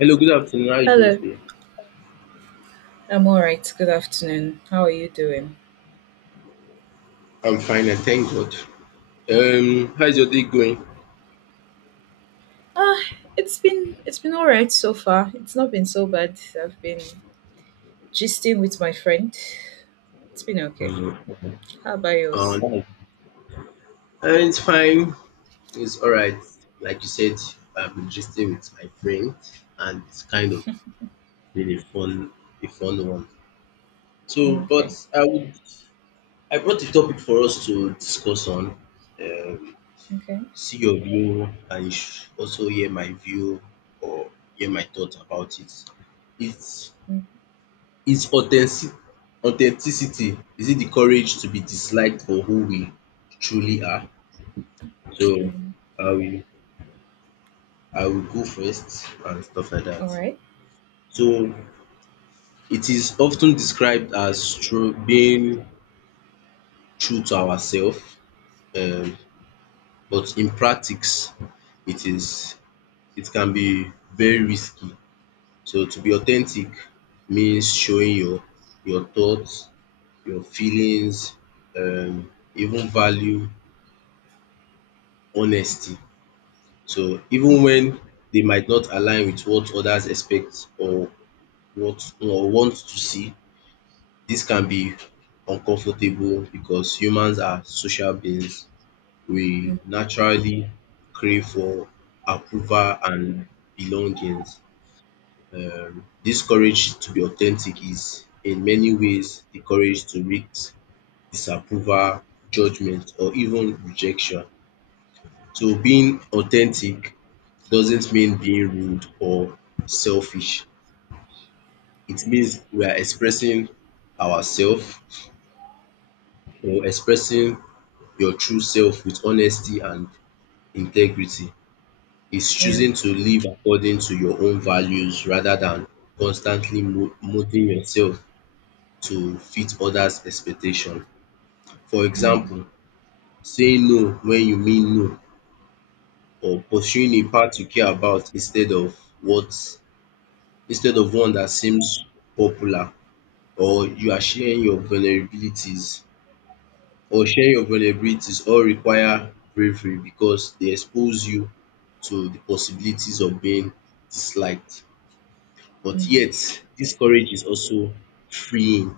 Hello, good afternoon. How are you doing Hello, today? I'm all right. Good afternoon. How are you doing? I'm fine, and thank God. How's your day going? Ah, it's been all right so far. It's not been so bad. I've been gisting with my friend. It's been okay. How about yours? Fine. It's fine. It's all right. Like you said, I've been gisting with my friend, and it's kind of been a fun one. So, but Okay, I would, I brought a topic for us to discuss on. Um, okay. see your view, and you should also hear my view or hear my thoughts about it. It's Mm, Is authenticity, is it the courage to be disliked for who we truly are? So mm. I will I will go first and stuff like All that. right. So it is often described as true being true to ourselves, um, but in practice it is it can be very risky. So to be authentic means showing your thoughts, your feelings, even value, honesty. So even when they might not align with what others expect or want to see, this can be uncomfortable because humans are social beings. We Mm, naturally crave for approval and belongings. This courage to be authentic is in many ways the courage to risk disapproval, judgment, or even rejection. So being authentic doesn't mean being rude or selfish. It means we are expressing ourselves or expressing your true self with honesty and integrity. It's yeah. choosing to live according to your own values rather than constantly molding yourself to fit others' expectation. For Mm, example, saying no when you mean no or pursuing a path you care about instead of one that seems popular or you are sharing your vulnerabilities all require bravery because they expose you to the possibilities of being disliked. But mm, yet this courage is also freeing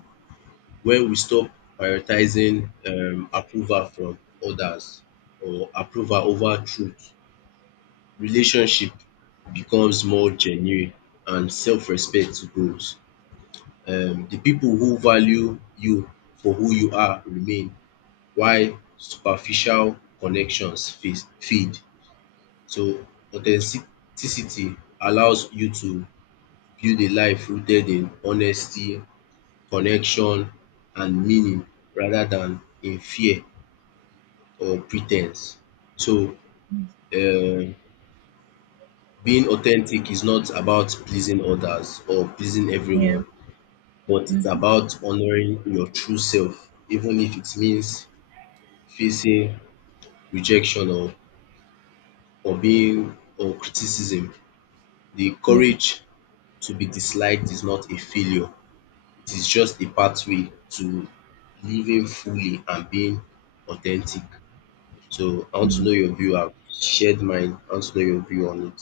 when we stop prioritizing approval from others or approval over truth. Relationship becomes more genuine and self-respect grows. The people who value you for who you are remain while superficial connections fade. So authenticity allows you to build a life rooted in honesty, connection and meaning rather than in fear or pretense. So mm. um being authentic is not about pleasing others or pleasing Yeah. everyone but it's Mm-hmm. about honouring your true self even if it means facing rejection or criticism. The Yeah. courage to be disliked is not a failure. It is just a pathway to living fully and being authentic. So I want to know Mm. your view. I've shared mine. I want to know your view on it.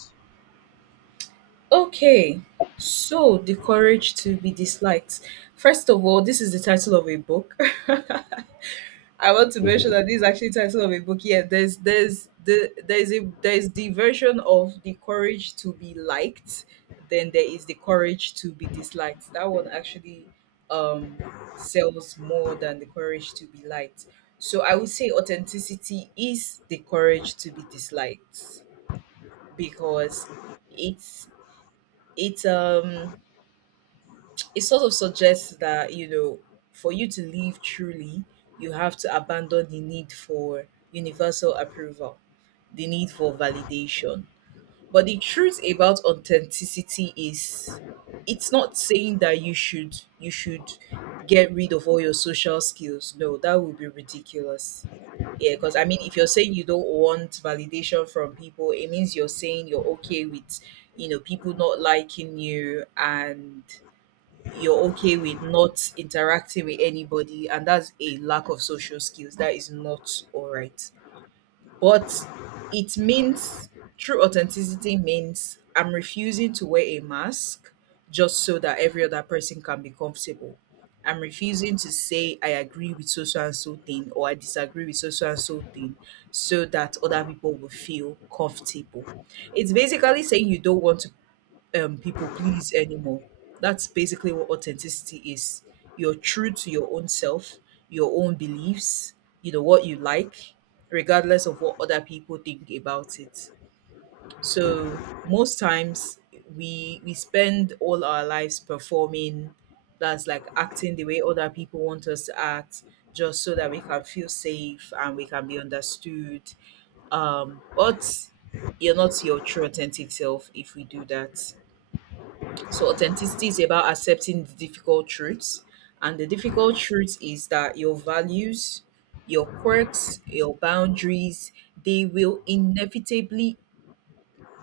Okay. So, the courage to be disliked. First of all, this is the title of a book. I want to mention that this is actually title of a book. Yeah, there's the version of the courage to be liked, then there is the courage to be disliked. That one actually um sells more than the courage to be liked. So I would say authenticity is the courage to be disliked because it's it's um it sort of suggests that for you to live truly, you have to abandon the need for universal approval, the need for validation. But the truth about authenticity is, it's not saying that you should get rid of all your social skills. No, that would be ridiculous. Yeah, because I mean, if you're saying you don't want validation from people, it means you're saying you're okay with, people not liking you, and you're okay with not interacting with anybody, and that's a lack of social skills. That is not all right. But it means, true authenticity means I'm refusing to wear a mask just so that every other person can be comfortable. I'm refusing to say I agree with so so and so thing or I disagree with so so and so thing so that other people will feel comfortable. It's basically saying you don't want to people please anymore. That's basically what authenticity is. You're true to your own self, your own beliefs, you know, what you like, regardless of what other people think about it. So most times we spend all our lives performing, that's like acting the way other people want us to act, just so that we can feel safe and we can be understood. But you're not your true authentic self if we do that. So authenticity is about accepting the difficult truths. And the difficult truth is that your values, your quirks, your boundaries, they will inevitably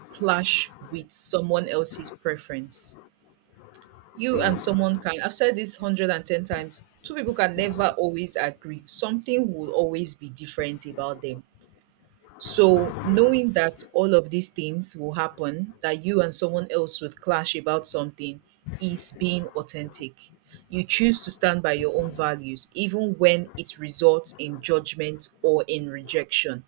clash with someone else's preference. You and someone can, I've said this 110 times, two people can never always agree. Something will always be different about them. So, knowing that all of these things will happen, that you and someone else would clash about something, is being authentic. You choose to stand by your own values, even when it results in judgment or in rejection.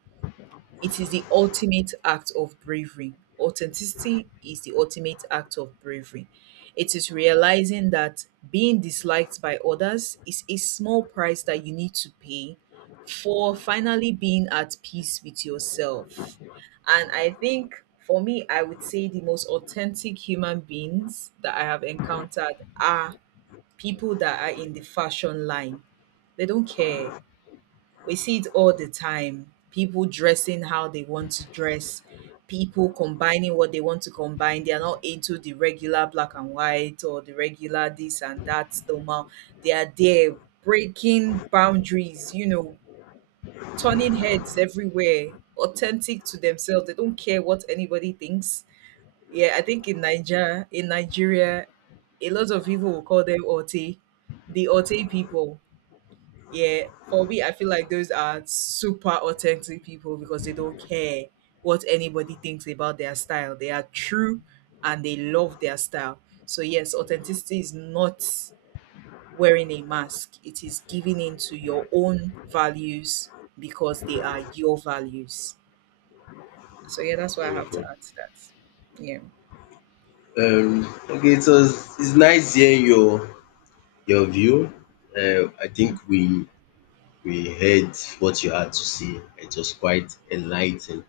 It is the ultimate act of bravery. Authenticity is the ultimate act of bravery. It is realizing that being disliked by others is a small price that you need to pay for finally being at peace with yourself. And I think for me, I would say the most authentic human beings that I have encountered are people that are in the fashion line. They don't care. We see it all the time. People dressing how they want to dress, people combining what they want to combine. They are not into the regular black and white or the regular this and that normal. They are there breaking boundaries, you know, turning heads everywhere, authentic to themselves. They don't care what anybody thinks. Yeah, I think in Nigeria, a lot of people will call them Ote, the Ote people, yeah. For me, I feel like those are super authentic people because they don't care what anybody thinks about their style. They are true and they love their style. So, yes, authenticity is not wearing a mask, it is giving in to your own values because they are your values. So, yeah, that's what I have Okay. to add to that. Yeah. Okay, it's nice hearing your view. I think we heard what you had to say. It was quite enlightening.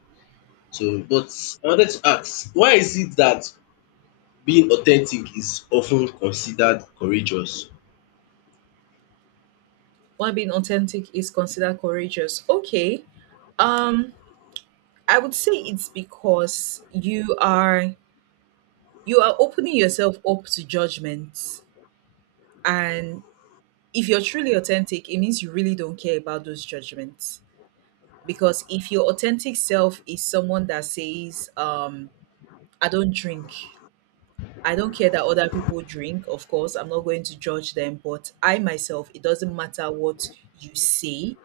So, but I wanted to ask, why is it that being authentic is often considered courageous? Why being authentic is considered courageous. Okay. Um, I would say it's because you are opening yourself up to judgment. And if you're truly authentic, it means you really don't care about those judgments. Because if your authentic self is someone that says, I don't drink, I don't care that other people drink, of course, I'm not going to judge them, but I myself, it doesn't matter what you say,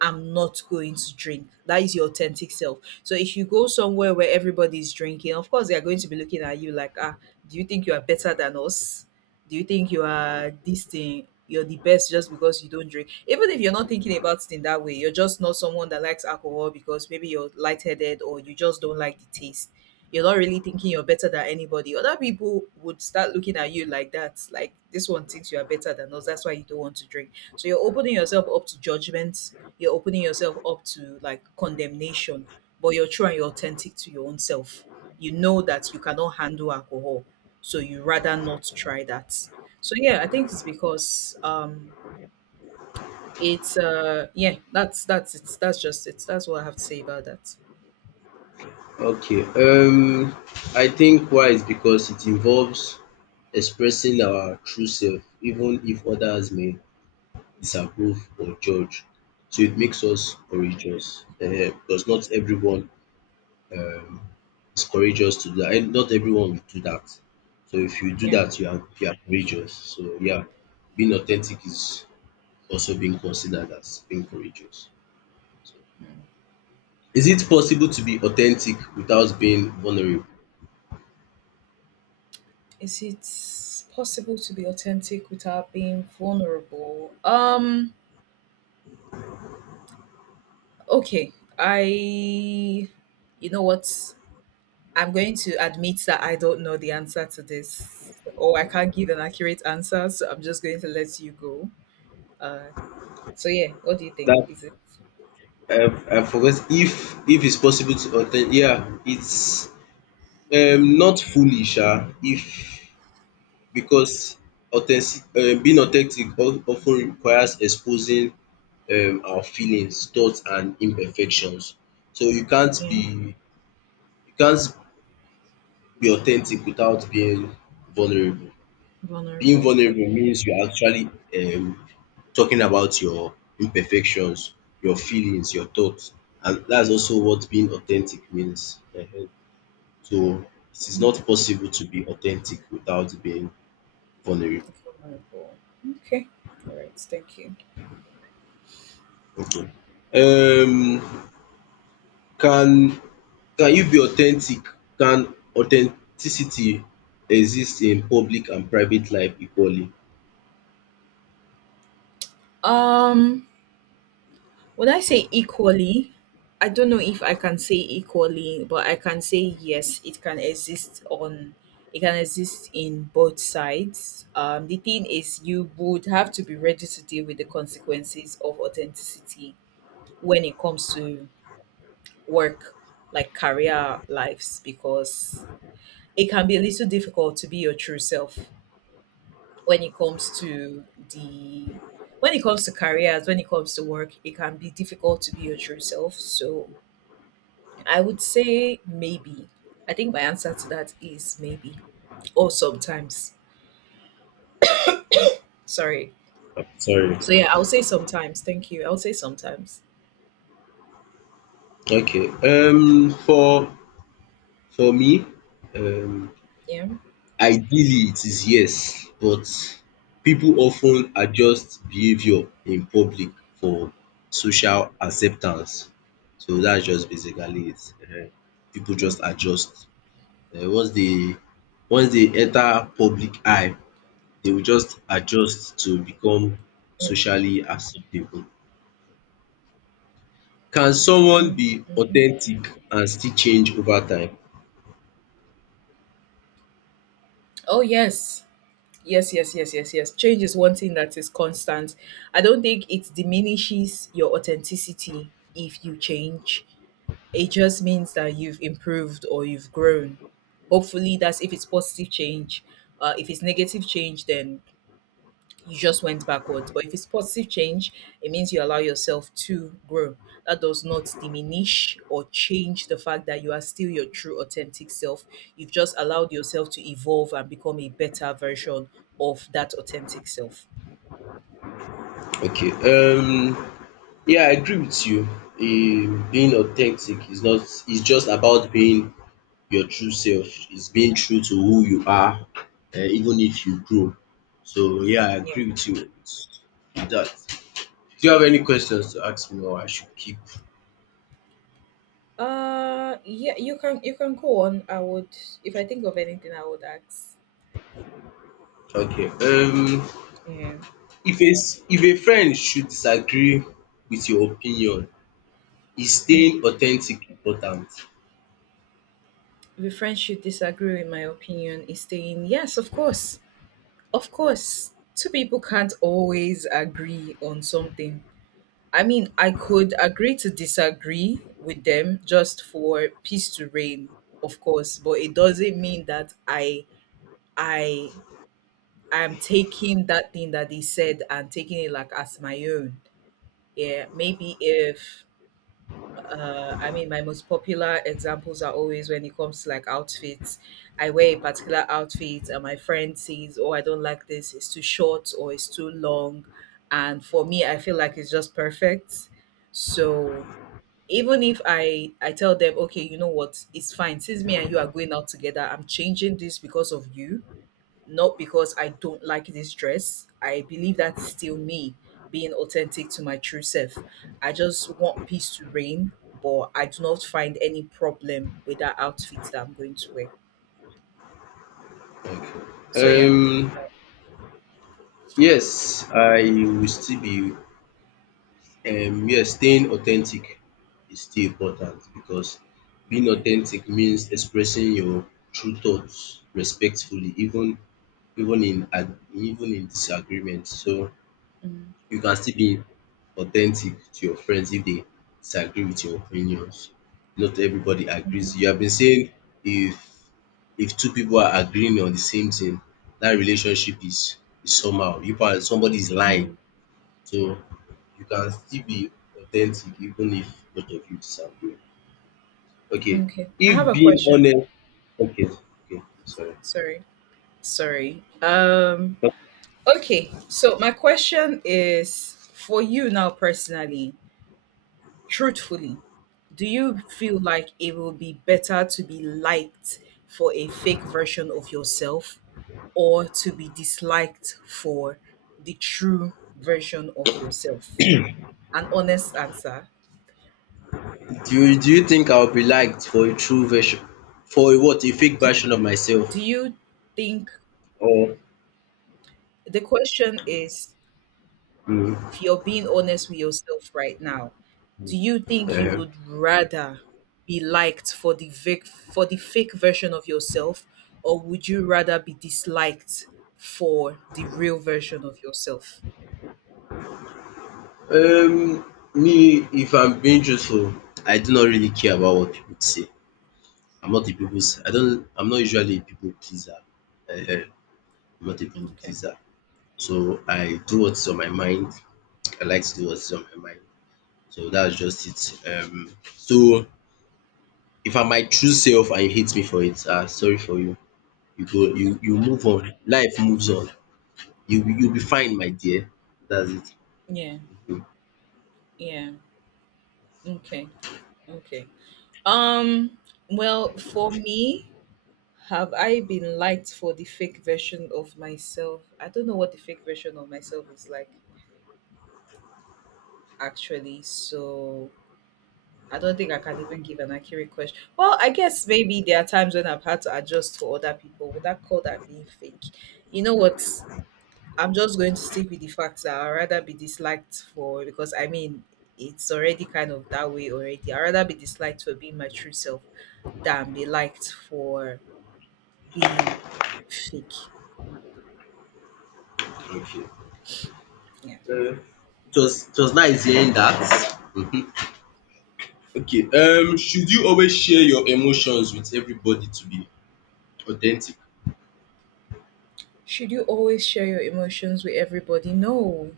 I'm not going to drink. That is your authentic self. So if you go somewhere where everybody's drinking, of course, they are going to be looking at you like, ah, do you think you are better than us? Do you think you are this thing? You're the best just because you don't drink. Even if you're not thinking about it in that way, you're just not someone that likes alcohol, because maybe you're lightheaded or you just don't like the taste, you're not really thinking you're better than anybody. Other people would start looking at you like that, like this one thinks you are better than us. That's why you don't want to drink. So you're opening yourself up to judgment. You're opening yourself up to like condemnation, but you're true and you're authentic to your own self. You know that you cannot handle alcohol, so you rather not try that. So yeah, I think it's because it's yeah, that's just it. That's what I have to say about that. Okay, I think why is because it involves expressing our true self even if others may disapprove or judge. So it makes us courageous because not everyone um is courageous to do that and not everyone will do that. So if you do Yeah. that you are courageous. So yeah, being authentic is also being considered as being courageous. So is it possible to be authentic without being vulnerable? Is it possible to be authentic without being vulnerable? Okay. I, you know what? I'm going to admit that I don't know the answer to this, or I can't give an accurate answer, so I'm just going to let you go. Uh, so yeah, what do you think? That Is it, I forget if it's possible to attend. Yeah, it's not fully sha if because authentic being authentic of ten requires exposing our feelings, thoughts and imperfections. So you can't yeah, be you can't be authentic without being vulnerable. Being vulnerable? Okay. vulnerable means you're actually talking about your imperfections, your feelings, your thoughts and that's also what being authentic means. Ehen. So it is Mm, not possible to be authentic without being vulnerable. vulnerable. Okay, all right. Thank you. Okay. Um, can can you be authentic? Can authenticity exist in public and private life equally? Um. Would I say equally? I don't know if I can say equally, but I can say yes, it can exist in both sides. The thing is, you would have to be ready to deal with the consequences of authenticity when it comes to work, like career lives, because it can be a little difficult to be your true self when it comes to the when it comes to careers, when it comes to work, it can be difficult to be your true self. So I would say maybe. I think my answer to that is maybe or sometimes. Sorry. Sorry. So yeah, I would say sometimes. Thank you. I would say sometimes. Okay. For me, um Yeah. Ideally, it is yes, but people often adjust behavior in public for social acceptance. So that's just basically it. Ehen. People just adjust. um Once they once they enter public eye, they will just adjust to become socially acceptable. Can Mm-hmm. someone be Mm-hmm. authentic and still change over time? Oh yes. Yes, yes, yes, yes, yes. Change is one thing that is constant. I don't think it diminishes your authenticity if you change. It just means that you've improved or you've grown. Hopefully, that's if it's positive change. If it's negative change, then you just went backwards. But if it's positive change, it means you allow yourself to grow. That does not diminish or change the fact that you are still your true authentic self. You've just allowed yourself to evolve and become a better version of that authentic self. Okay, Yeah, I agree with you. Being authentic is not it's just about being your true self. It's being true to who you are, even if you grow. So yeah, I Yeah. agree with you with that. Do you have any questions to ask me, or I should keep? Yeah, you can go on. I would, if I think of anything I would ask. Okay. Um, Yeah. if a s- if a friend should disagree with your opinion, is Mm. staying authentic important? If a friend should disagree with my opinion is staying, yes, of course. Of course, two people can't always agree on something. I mean, I could agree to disagree with them just for peace to reign, of course, but it doesn't mean that I am taking that thing that they said and taking it like as my own. Yeah, maybe if, I mean, my most popular examples are always when it comes to like outfits. I wear a particular outfit, and my friend sees, oh, I don't like this, it's too short or it's too long. And for me, I feel like it's just perfect. So even if I tell them, okay, you know what, it's fine. Since me and you are going out together, I'm changing this because of you, not because I don't like this dress. I believe that's still me being authentic to my true self. I just want peace to reign, but I do not find any problem with that outfit that I'm going to wear. So Okay. yeah. Um, yes, I will still be yes, staying authentic is still important because being Yeah. authentic means expressing your true thoughts respectfully even in disagreement. So Mm, you can still be authentic to your friends if they disagree with your opinions. Not everybody agrees. mhm, You have been saying if if two people are agreeing on the same thing, that relationship is somehow. You and somebody is yeah. lying so you can still be authentic even if both of you disagree. Okay. Okay. I If have a being question. honest okay, Okay, sorry. Sorry. Sorry. Um Do okay. So my question is for you now personally, truthfully, do you feel like it will be better to be liked for a fake version of yourself, or to be disliked for the true version of yourself? An honest answer. do you think I'll be liked for a what? A fake Do, version of myself? do you think, Or the question is, mm, if you're being honest with yourself right now, do you think you um, would rather be liked for for the fake version of yourself, or would you rather be disliked for the real version of yourself? um me if I'm being truthful, I do not really care about what people say. I'm not usually a people pleaser. I'm not a people Okay. pleaser. So I do what's on my mind. I like to do what's on my mind. So that's just it. So if I'm my true self and you hate me for it, sorry for you. You go you you move on. Life moves on. You'll be fine my dear. That's it. Yeah. Mhm. Yeah. Okay. Okay. Um. Well, for me, have I been liked for the fake version of myself? I don't know what the fake version of myself is like, actually. So I don't think I can even give an accurate question. Well, I guess maybe there are times when I've had to adjust to other people. Would I call that being fake? You know what? I'm just going to stick with the fact that I'd rather be disliked for, because I mean it's already kind of that way already. I'd rather be disliked for being my true self than be liked for being fake. Okay. Yeah. Uh, it was nice hearing that. Mhm. Okay. Should you always share your emotions with everybody to be authentic? Should you always share your emotions with everybody? No.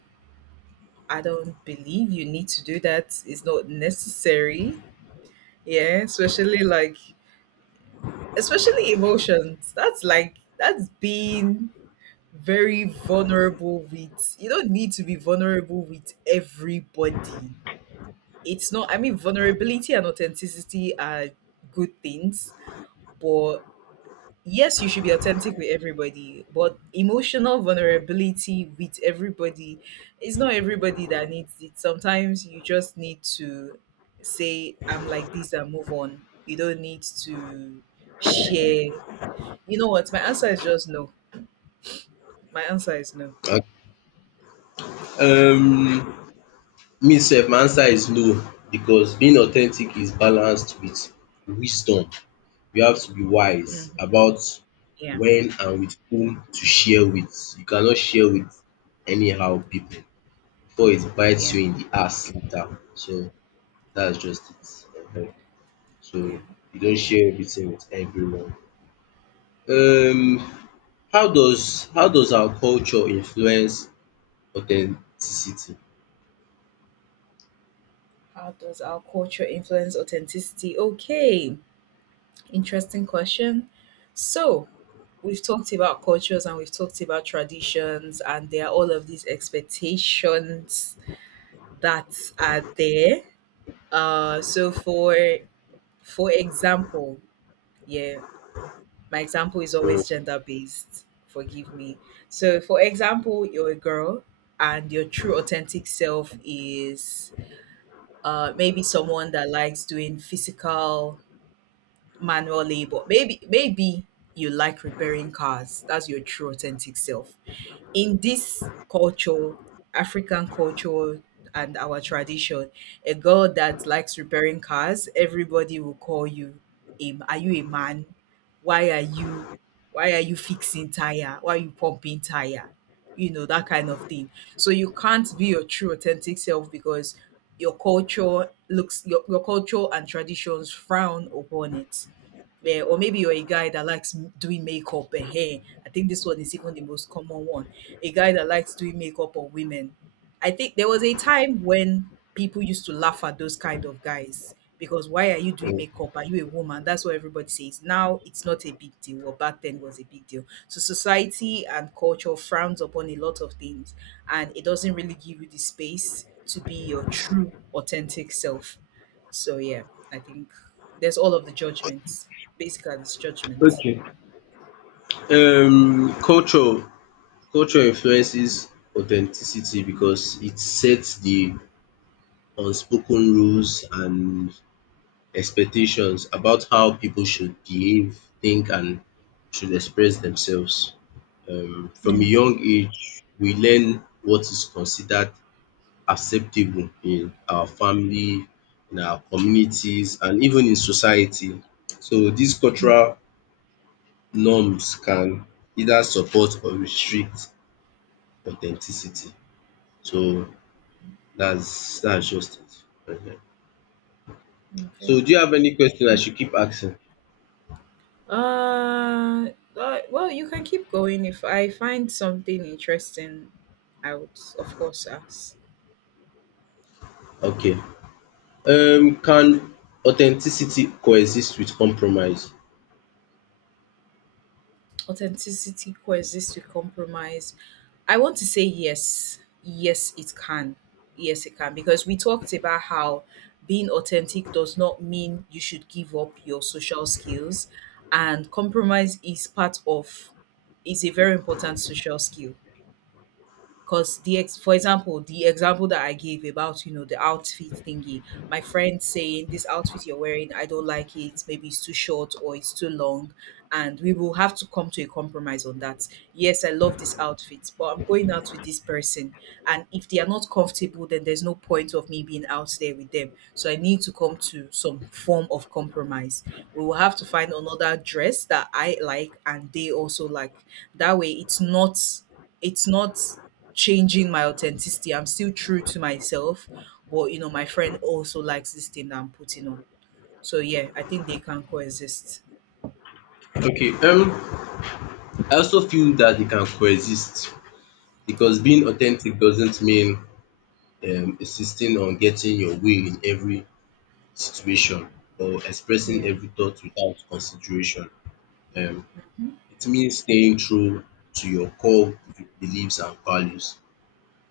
I don't believe you need to do that. It's not necessary. Yeah, especially like especially emotions. That's like that's being very vulnerable with, you don't need to be vulnerable with everybody. It's not, I mean vulnerability and authenticity are good things, but yes, you should be authentic with everybody, but emotional vulnerability with everybody, it's not everybody that needs it. Sometimes you just need to say, I'm like this, and move on. You don't need to share. You know what? My answer is just no. My answer is no. Yeah. Um me sef my answer is no because being authentic is balanced with wisdom. You have to be wise Mhm. about Yeah. when and with whom to share with. You cannot share with anyhow people before it bites Yeah. you in the ass later. So that's just it. Ehen. So Yeah. you don't share everything with everyone. Um how does our culture influence authenticity? How does our culture influence authenticity? Okay. Interesting question. So, we've talked about cultures and we've talked about traditions and there are all of these expectations that are there. So, for example, yeah, my example is Mm, always gender based, forgive me. So for example, you're a girl and your true authentic self is maybe someone that likes doing physical manual labor, maybe you like repairing cars. That's your true authentic self. In this culture, African culture and our tradition, a girl that likes repairing cars, everybody will call you, a, are you a man? Why are you fixing tire? Why are you pumping tire? You know, that kind of thing. So you can't be your true authentic self because your culture looks your culture and traditions frown upon it. Yeah, or maybe you're a guy that likes doing makeup and hair. I think this one is even the most common one, a guy that likes doing makeup on women. I think there was a time when people used to laugh at those kind of guys because why are you doing mm. makeup? Are you a woman? That's what everybody says. Now it's not a big deal. Well, back then it was a big deal. So society and culture frowns upon a lot of things and it doesn't really give you the space to be your true, authentic self. So yeah, I think there's all of the judgments. Basically, it's judgment. um culture Culture influences authenticity because it sets the unspoken rules and expectations about how people should behave, think, and should express themselves. From a Yeah. young age, we learn what is considered acceptable in our family, in our communities, and even in society. So these cultural norms can either support or restrict authenticity. So that's just it. Mhm. Okay. So do you have any question I should keep asking? Uh, well, you can keep going. If I find something interesting, I would, of course, ask. Okay. Can authenticity coexist with compromise? Authenticity coexists with compromise. I want to say yes. Yes, it can. Yes, it can. Because we talked about how being authentic does not mean you should give up your social skills, and compromise is part of is a very important social skill. 'Cause the ex for example, the example that I gave about, you know, the outfit thingy, my friend saying, "This outfit you're wearing, I don't like it. Maybe it's too short or it's too long." And we will have to come to a compromise on that. Yes, I love this outfit, but I'm going out with this person. And if they are not comfortable, then there's no point of me being out there with them. So I need to come to some form of compromise. We will have to find another dress that I like and they also like. That way it's not changing my authenticity. I'm still true to myself, but you know, my friend also likes this thing that I'm putting on. So yeah, I think they can coexist. Okay, I also feel that they can coexist because being authentic doesn't mean insisting on getting your way in every situation or expressing Yeah. every thought without consideration. Um, Mhm. it means staying true to your core beliefs and values,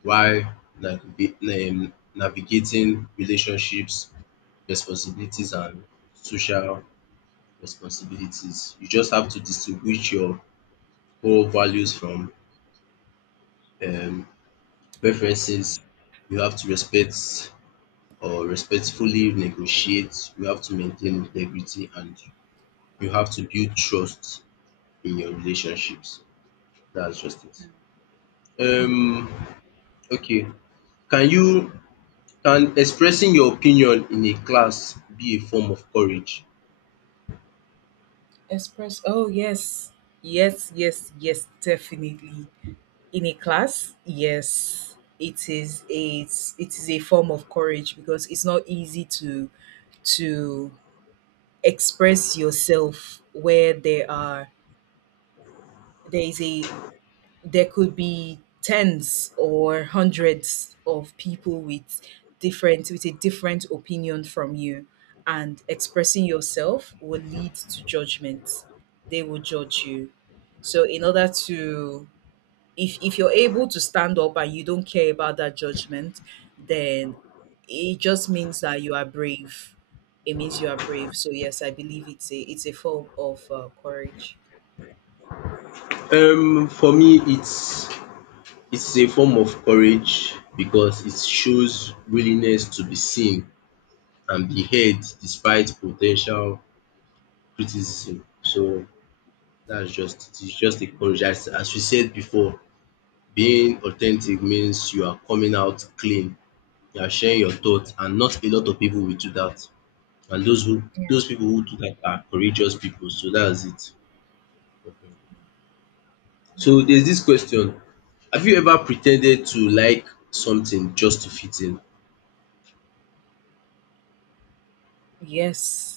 while navigating relationships, responsibilities and social responsibilities. You just have to distinguish your core values from um preferences. You have to respectfully negotiate. You have to maintain integrity and you have to build trust in your relationships. That's just it. Um Mm. okay, can you Can expressing your opinion in a class be a form of courage? Express. Oh yes, yes, definitely. In a class, yes, it is a it is a form of courage because it's not easy to express yourself where there is a there could be tens or hundreds of people with different with a different opinion from you, and expressing yourself will lead to judgment, they will judge you. So in order to, if you're able to stand up and you don't care about that judgment, then it just means that you are brave, it means you are brave. So yes, I believe it's a form of courage. For me it's a form of courage because it shows willingness to be seen and be heard despite potential criticism. So that's just It's just a courage. As we said before, being authentic means you are coming out clean, you are sharing your thoughts, and not a lot of people will do that. And those people who do that are courageous people. So that's it. So there's this question, have you ever pretended to like something just to fit in? Yes.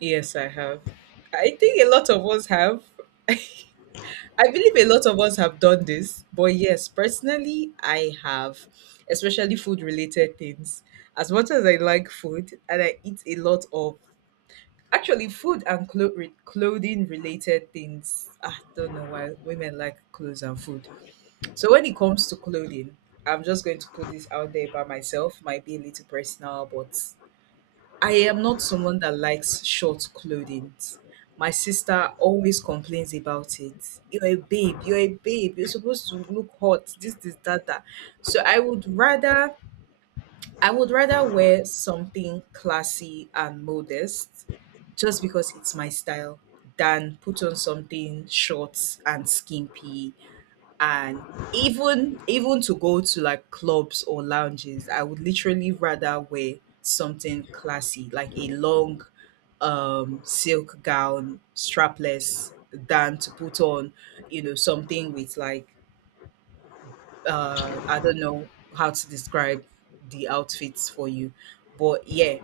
Yes, I have. I think a lot of us have. I believe a lot of us have done this, but yes, personally, I have, especially food related things. As much as I like food and I eat a lot of actually food and clothing related things, I don't know why women like clothes and food. So when it comes to clothing, I'm just going to put this out there by myself, might be a little personal, but I am not someone that likes short clothing. My sister always complains about it. You're a babe, you're a babe, you're supposed to look hot, this, that, that. So I would rather wear something classy and modest just because it's my style than put on something short and skimpy, and even to go to like clubs or lounges, I would literally rather wear something classy, like a long silk gown strapless, than to put on you know something with like I don't know how to describe the outfits for you. But yeah,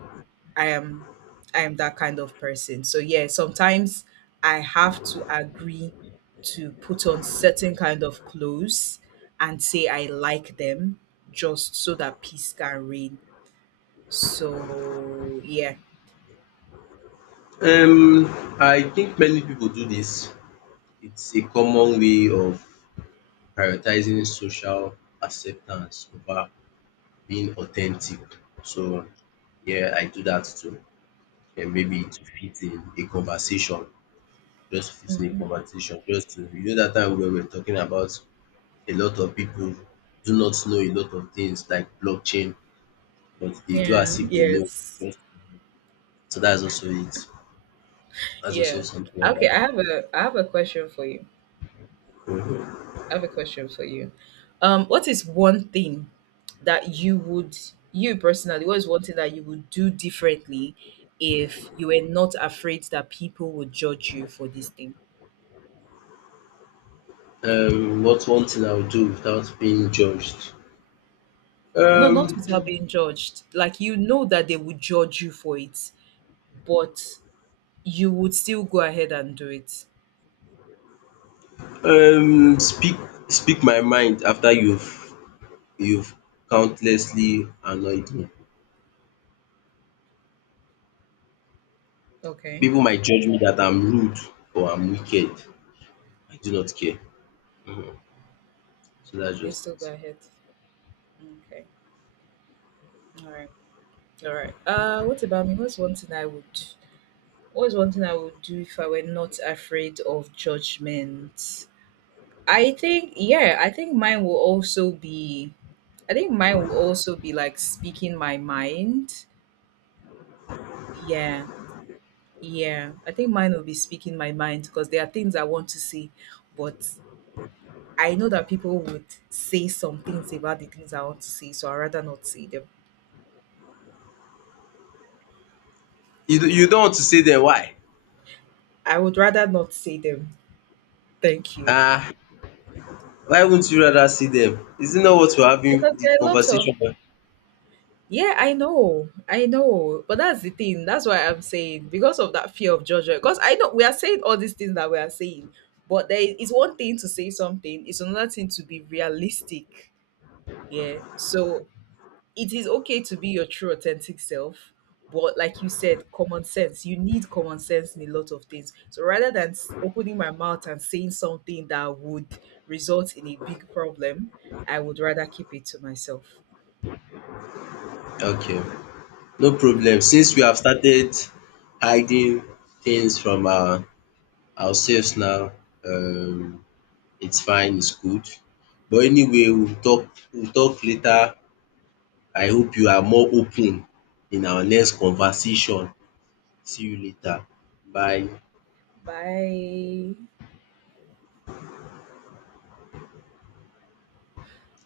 I am I am that kind of person. So yeah, sometimes I have to agree to put on certain kind of clothes and say I like them just so that peace can reign. So yeah. I think many people do this. It's a common way of prioritizing social acceptance over being authentic. So yeah, I do that too. And maybe to fit in a conversation, just to fit in a Mhm. conversation, just to that time when we were talking about a lot of people do not know a lot of things like blockchain but they do Yeah, as if they know. yes. So that's also it. That's also Yeah. something like Okay, that. I have a question for you. Mhm. I have a question for you. What is one thing that you would, you personally, what is one thing that you would do differently if you were not afraid that people would judge you for this thing? What's one thing I would do without being judged? No, Um, not without being judged. Like you know that they would judge you for it, but you would still go ahead and do it. um, speak speak my mind after you've countlessly annoyed me. Okay, People might judge me that I'm rude or I'm wicked. I do not care. Mhm. So that's you just still go it. ahead. Okay, all right, all right. What about me? What's one thing I would? What's one thing I would do if I were not afraid of judgment? I think, yeah, I think mine will also be, I think mine will also be like speaking my mind. Yeah, yeah. I think mine will be speaking my mind because there are things I want to say, but I know that people would say some things about the things I want to say, so I'd rather not say them. You don't want to say them why? I would rather not say them. Thank you. Ah, why wouldn't you rather see them? Is it not what we're having Because the there are lots of— conversation about? yeah, I know. I know. But that's the thing. That's why I'm saying, because of that fear of judgment. Because I know we are saying all these things that we are saying, but there is one thing to say something, it's another thing to be realistic. Yeah. So it is okay to be your true authentic self. But like you said, common sense. You need common sense in a lot of things. So rather than opening my mouth and saying something that would result in a big problem, I would rather keep it to myself. Okay. No Yeah. problem. Since we have started hiding things from ourselves now, um it's fine, it's good. But anyway, we'll talk later. I hope you are more open in our next conversation. See you later. Bye. Bye.